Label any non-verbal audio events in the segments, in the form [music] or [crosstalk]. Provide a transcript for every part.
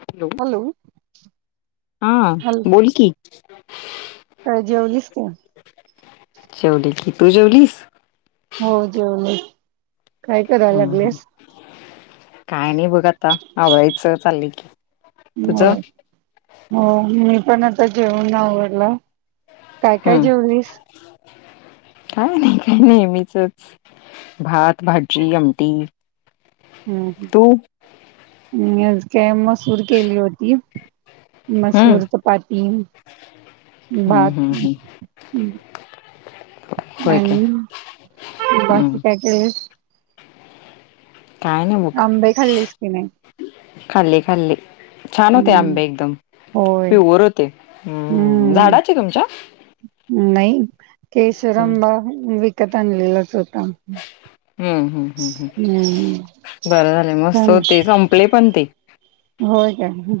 Hello हा hello बोल की काय जेवलीस का जेवली की तू जेवलीस हो जेवले काय करायला हम् ह लागलेस काय नाही बघ आता आवळीचं चालल की हो तुझं हो मी पण आता जेऊनवडला काय काय हम्म जेवणीस काय नाही काय नेहमीचच भात भाजी आमटी हम्म तू हज काय मसूर केली होती हम्म मसूर चपाती हम्म भात हम्म हम्म होय ह काय बस हम्म काय काय अंबे खालीस किने खाल्ली खाल्ली छान होते आंबे एकदम होय प्युअर होते हम्म झाडाची तुमच्या नाही हम्म केशरंबा विकत आणलेलाच होता हम्म हम्म हम् हम् हम्म बरं झालं मस्त होते संपले पण ते हो का ह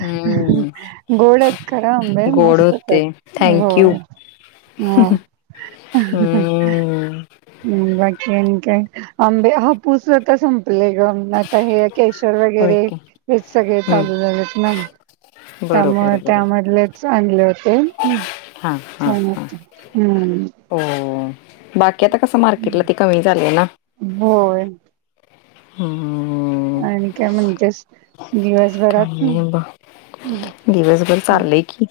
हम्म गोडेत खरा अंब गोड मस्त होते आहेत हो थँक यू हम हम् हम्म बाकीन काय आंबे हापूस आता संपले आता हे केशवर होय वगैरे की हे सगळे हं चालू झालेात ना बरोबर त्या बरोबर त्यामधलेच आणले होते हा हा छान हा हम्म बाकी आता कसं मार्केटला ती कमी झालीय ना होय हम्म आणि काय म्हणतेस दिवसभरात काही ना नाही ब दिवसभर चाललंय की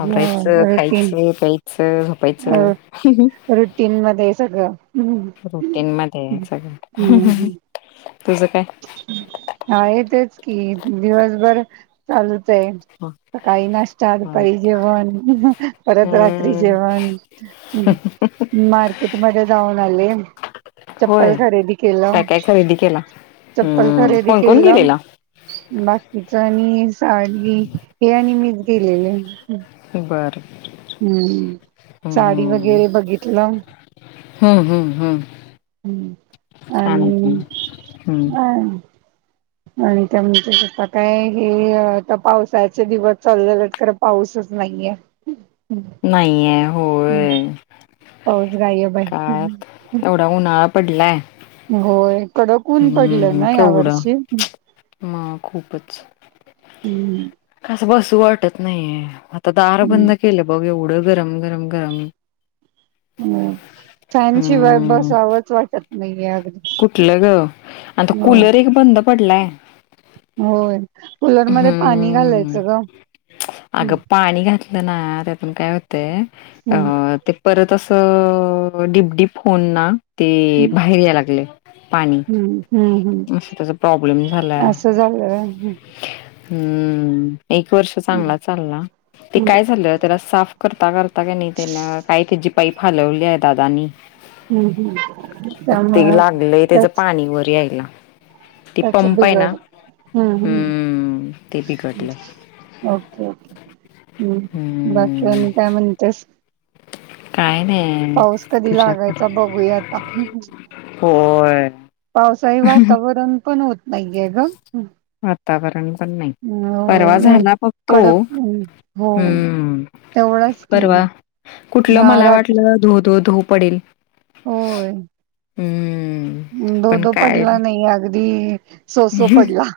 आवरायचं खायचं प्यायचं झोपायचं. रुटीन मध्ये सगळं हम्म रुटीन मध्ये सगळं. तुझं काय हा आहे तेच कि दिवसभर चालूच आहे. हं, सकाळी नाश्ता हं. दुपारी जेवण परत रात्री हम्म जेवण ह मार्केटमध्येध जाऊन आले. चप्पल होय खरेदी केलं. काय काय खरेदी केला चप्पल हम्म खरेदी कोण कोण केलं गेलेला बाकीच आणि साडी हे आणि मीच गेलेले. बर हम्म साडी हम्म वगैरे बघितलं. हम्म हम्म हम्म हम्म छान आहे की आणि ह हम्म आणि त्या म्ह आता काय हे आता पावसाचे दिवस चालू झालेत खरं पाऊसच नाही. घ्या ह. नाही आहे. हम पाऊस गायब काय हाय. एवढा उन्हाळा पडलाय होय, कडक ऊन पडलं हम्म ना या केवढं वर्षी. मग खूपच हम. बसू वाटत नाहीेये, आता दार बंद केलंयं. ग गरम गरम गरम ये. हो फॅन शिवाय हम्म बसावचं वाटत नाही. कुठलं गं आणि त कूलर एक बंद पडलाय. होय, कूलरमध्ये पाणी हम्म घालायचं गं. अगं पाणी घातलं ना त्यातून काय होतयं हम्म अ ते परत तसं डीपडीप होऊन ना ते बाहेर याय लागलयं. पाणी हम्म हम्म मग त्याचा प्रॉब्लेम झालाय असं झालं व्हय हम्म हम्म एक वर्ष चांगला चालला ते हम्म काय झाले त्याला साफ करता करता आता का नाही त्याला काही त्याची पाई फालवली आहे दादाांनी हम्म हम् त्या मग त्याच पाणी व यायला ते अच्छा पंप आहे ना बिघडलं हम्म ते हम्म बिघडलं. ओके हम्म हम्म, बाकी काय म्हणतेस काय नाही पाऊस कधी तुझ्याकडे लागायचा बघूयाता होय. पाऊस वातावरण पण होत नाहीे ग वातावरण परवा होय झालातो कडक हो हम्म तेवढाच की परवा कुठलं हा मला रात्री वाटलं धू धू धू पडेल होय हम्म दो पण दो काय पडला नाही अगदी सोसो पडला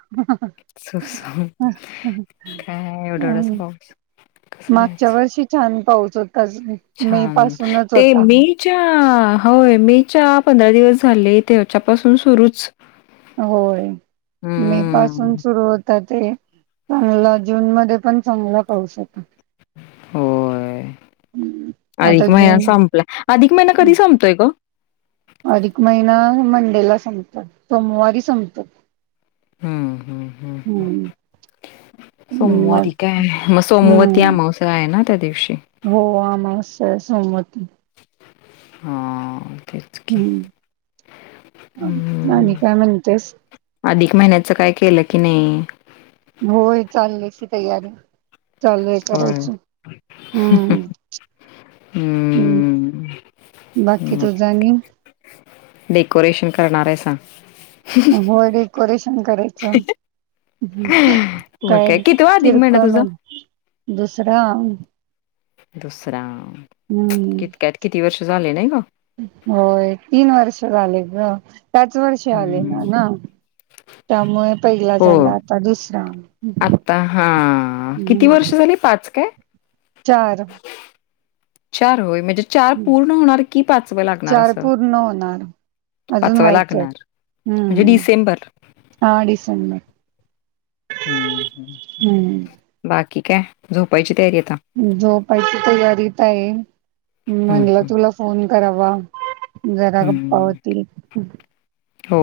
सोसो हम्म काय एवढावढाच पाऊस कसं मागच्या व्हायचं? वर्षी झालं छान ते होता मेच्या होय मेच्या पंधरा दिवस झाले त्याच्यापासून सुरूच होय मे पासून हम्म. सुरू होत ते चांगलं जून मध्ये पण चांगलं करू शकत होय आता अधिक महिना जून संपला अधिक महिना कधी संपतोय ग अधिक महिना मंडेला संपतात सोमवारी संपत हां हां मग सोमवारी काय आहे मग सोमवती हम्म अमावस्या आहे ना त्या दिवशी? हो अमावस्या आहे सोमवारी हा हम्म आणि हं. काय म्हणतेस अधिक महिन्याच काय केलं की नाही होय चालण्याची तयारी चालू आहे होय. करायच हम्म हम् हं. बाकी मग तू आणि डेकोरेशन करणार आहे सांग हो डेकोरेशन करायचं मग काय? काही कितवा अधिक महिना किरको तुझा? म दुसरा दुसरा कित काय किती वर्ष झाले नाही गं? हम्म होय तीन वर्ष आले ग त्याच वर्षी आले हम्म, ना ना त्यामुळे पहिला झाला हो. आता दुसरा आत्ता हा किती हम्म वर्ष झाली पाच काय चार चार होय म्हणजे चार पूर्ण होणार की पाच व लागणार चार असं पूर्ण होणार अजून व्हायचे आहेत लागणार. म्हणजे हम्म डिसेंबर. हा डिसेंबर ह् हम्म. बाकी काय झोपायची तयारी आता. झोपायची तयारीत आहे हं, म्हणलं तुला फोन करावा जरा गप्पा होती हो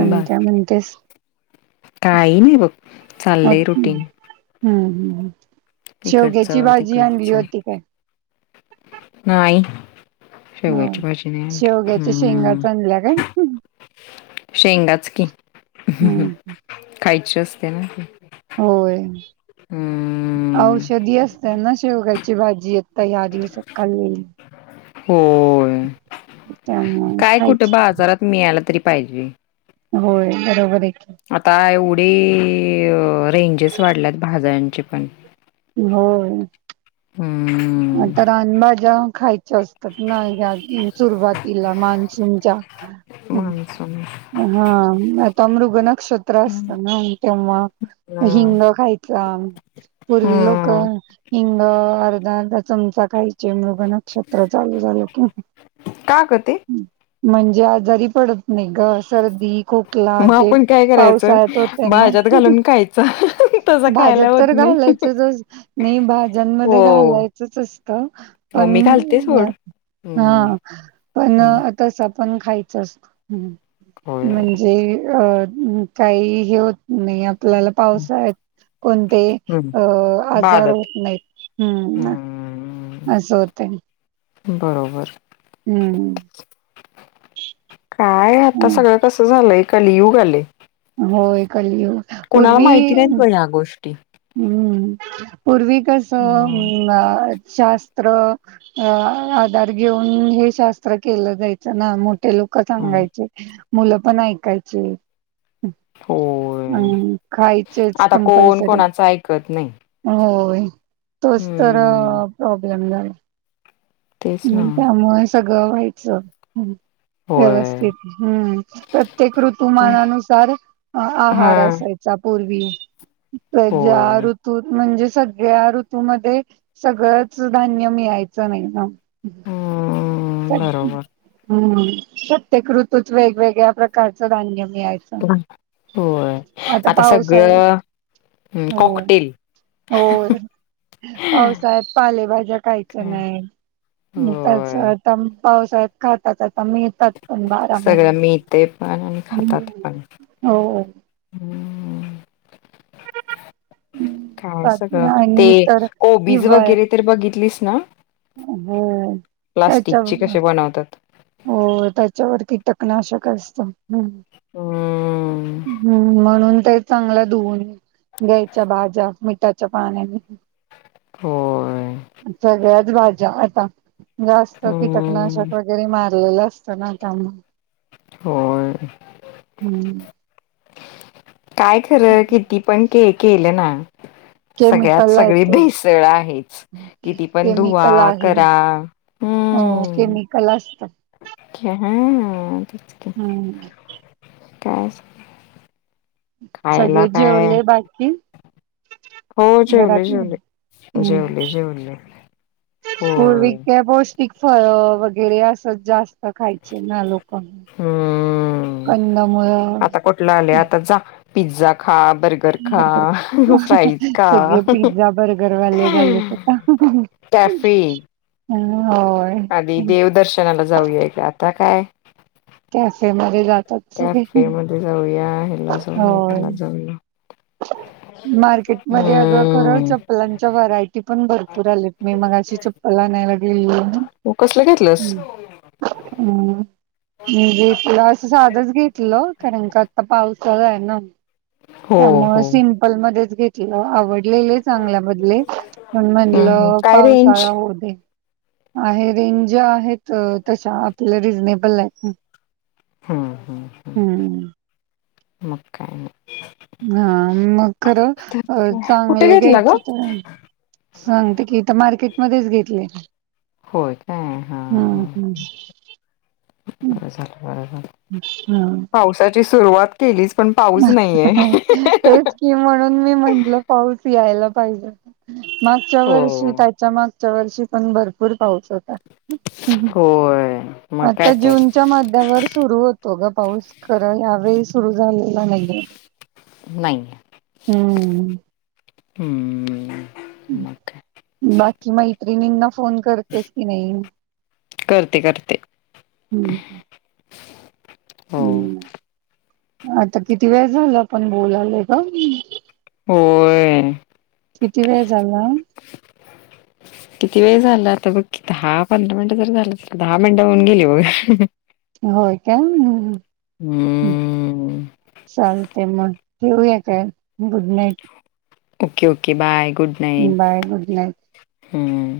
आणि त्या म्हणतेस काही नाही बघ अ चाललंय हम्म रुटीन. हम्म शेवग्याची इकडचं, भाजी आणली तिकडचं. होती काय. नाही हो शव्याची भाजने आण शेवग्याच्या हम् शेंगाच आणल्या काय शेंगाच की हम्म खायची असते ना. होय हं, औषधी असत ना शेवगयची भाजी येत त या दिवसतकाल येई होय त्यामुळे काय कुठ खायची बाजारात मिळाला तरी पाहिजे होय बरोबर आहे थ रेंजेस वाढल्यात भाज्यांचे पण हो हम्म आता अनबाज्या खायच्या असत. ना सुरुवातीला मान्सूनच्या मान्सून हा आता मृग नक्षत्र हम्म असतं ना तेव्हा हिंग खायच पूर्वी लोक. हम्म हिंग अर्धा अर्धा चमचा काही मृग नक्षत्र चालू झालं कि का ग ते? म्हणजे आजारी पडत नाही ग सर सर्दी खोकला मग जे आपण काय करायचं पावसाळ्यात होत ना भाज्यात घालून खायचं तसं भाज्यात खायला तर होत नाही. घालायचं नाही हो भाज्यांमध्ये घालायचं असत हो पण मी घालते सोड. हम्म हा पण हम्म आता पण खायच होय म्हणजे अ हम् काही हे होत नाही आपल्याला पावसात कोणते हम्म अ आजार बादत होत नाही हम्म हम्म असं होत बरोबर हम्म काय आता हम्म. सगळं कसं झालंय कालियुगआले. होय कलियुग पूर्वी माहिती नाहीत हम्म ब ह्या गोष्टी. पूर्वी म कसं शास्त्र आधार घेऊन हे शास्त्र केलं जायचं नाठ ते लोक हम्म सांगायचे मुलं पण ऐकायचे होय. हम् खायचेच आता कोण कमपल्सरी कोणाचं ऐकत नाही. होय तोच तर हम्म प्रॉब्लेम झा तेच ना हम् त्यामुळे सगळं व्हायचं होय. व्यवस्थित हम्म प्रत्येक ऋतुमानानुसार हा आहार असे राहायचा पूर्वी सगळ्या होय ऋतूमध्ये सगळंच धान्य मिळायचं नाही ना. हम्म बरोबर हम्म सत्यकृतूच वेगवेगळ्या प्रकारचं धान्य. मिळायचं. होय आता सगळं हो कॉकटेल हो पावसा्यात पालेभाज्या कायच काय नाही. त्याच होय. आता पावसात खातात आता म येतात. पण बारा सगळं मिळते पण आणि महिने खातात पण हो हम्म काय सगळं ते आणि तर कोबीज हिवाळ्यात वगैरे तर बघितलीस ना हो प्लास्टिकची त्याच्यावर कसे बनवतात. हो त्याच्यावर कि कीटकनाशक असतं हम्म हम्म म्हणून ते चांगलं धुवून घ्यायच्या भाज्या मिठाच्या पाण्याने होय. सगळ्याच भाज्या आता जास्त हम्म कीटकनाशक वगैरे मार लेलं असत ना त्यामुळे. होय. हम्म काय खरं किती, पण के केलं ना? [inaudible] सगळ्यात केमिकला सगळी येतयं भेसळ आहेच. किती पण धुवा केमिकल आहे. करा. हो केमिकल असतात. क्या ह ह. हम्म तिकज सगळे जेवले बाकी हो जेवले घरातले जेवले जेवले जेवले पूर्व होय का पौष्टिक फळ वगैरे अस जास्त खायचे ना लोक हम्म कंदमुळं आता कुठला आले आता जा पिझ्झा खा बर्गर खा बरोबर फ्राईज खा सगळे पिझ्झा बर्गरवाले झालेत आता. तफी होय. आधी देवदर्शनाला जाऊया का आता काय कसे मरे जात. त्याॅफे मध्ये जाऊया ह्याला जाऊया होय. त्याला जाऊया [unintelligible] मार्केटमध्ये अगं खरं हम्म चप्लांच्या व्हरायटी पण भरपूर आलेत मी मग अशी चप्पल आणयलाग ह हो कसलं हम् घेतलंस हम्म म्हणजे तुला असं साधच घेतलं कारण क आता पाऊस हो त्यामुळे हो सिंपल मच घेतलं आवड लेले चांगल्या बदले पण हम्म हम्म म्हणलं काय रेंज पावसाळा हो दे आहे रेंज आहेत तश आपल्याला रिझनेबल आहे हम् हम्मम म का आहे ना हा मग खरं नाही. कुठे चांगलं घेतला घ्यायच ग? तर सांगते कीथ मार्केट मध्येच घेतले होय काय हा हम. बर झालं बर झालं, हां. पावसाची सुरुवात केलीच. पण पाऊस नाहीये. तेच कि म. म्हणून मी म्हटलं पाऊस यायला पाहिजे, मागच्या हो वर्षी त्याच्या मागच्या पुढच्या वर्षी पण भरपूर पाऊस होता. होय. मग आता काय तर जूनच्या मध्यावर सुरू होतो, गं पाऊस खरं यावेळी सुरू झाल [unintelligible] नाही हम. हम्म. मग काय बाकी मैत्रिणींना फोन करतेस कि नाही? करते करते. हम्म. हो हम्म आता किती वेळ झालं, आपण बोलालोय गं? होय. किती वेळ झाला? किती वेळ झाला, आता बघ दहा पंधरा मिनिटं तर झाली दहा मिनिटं होऊन गेली बघं. होय, काय हम्म चालतयं म. ठेवूया, काय good night! Okay okay bye! Good night bye good night. हम्म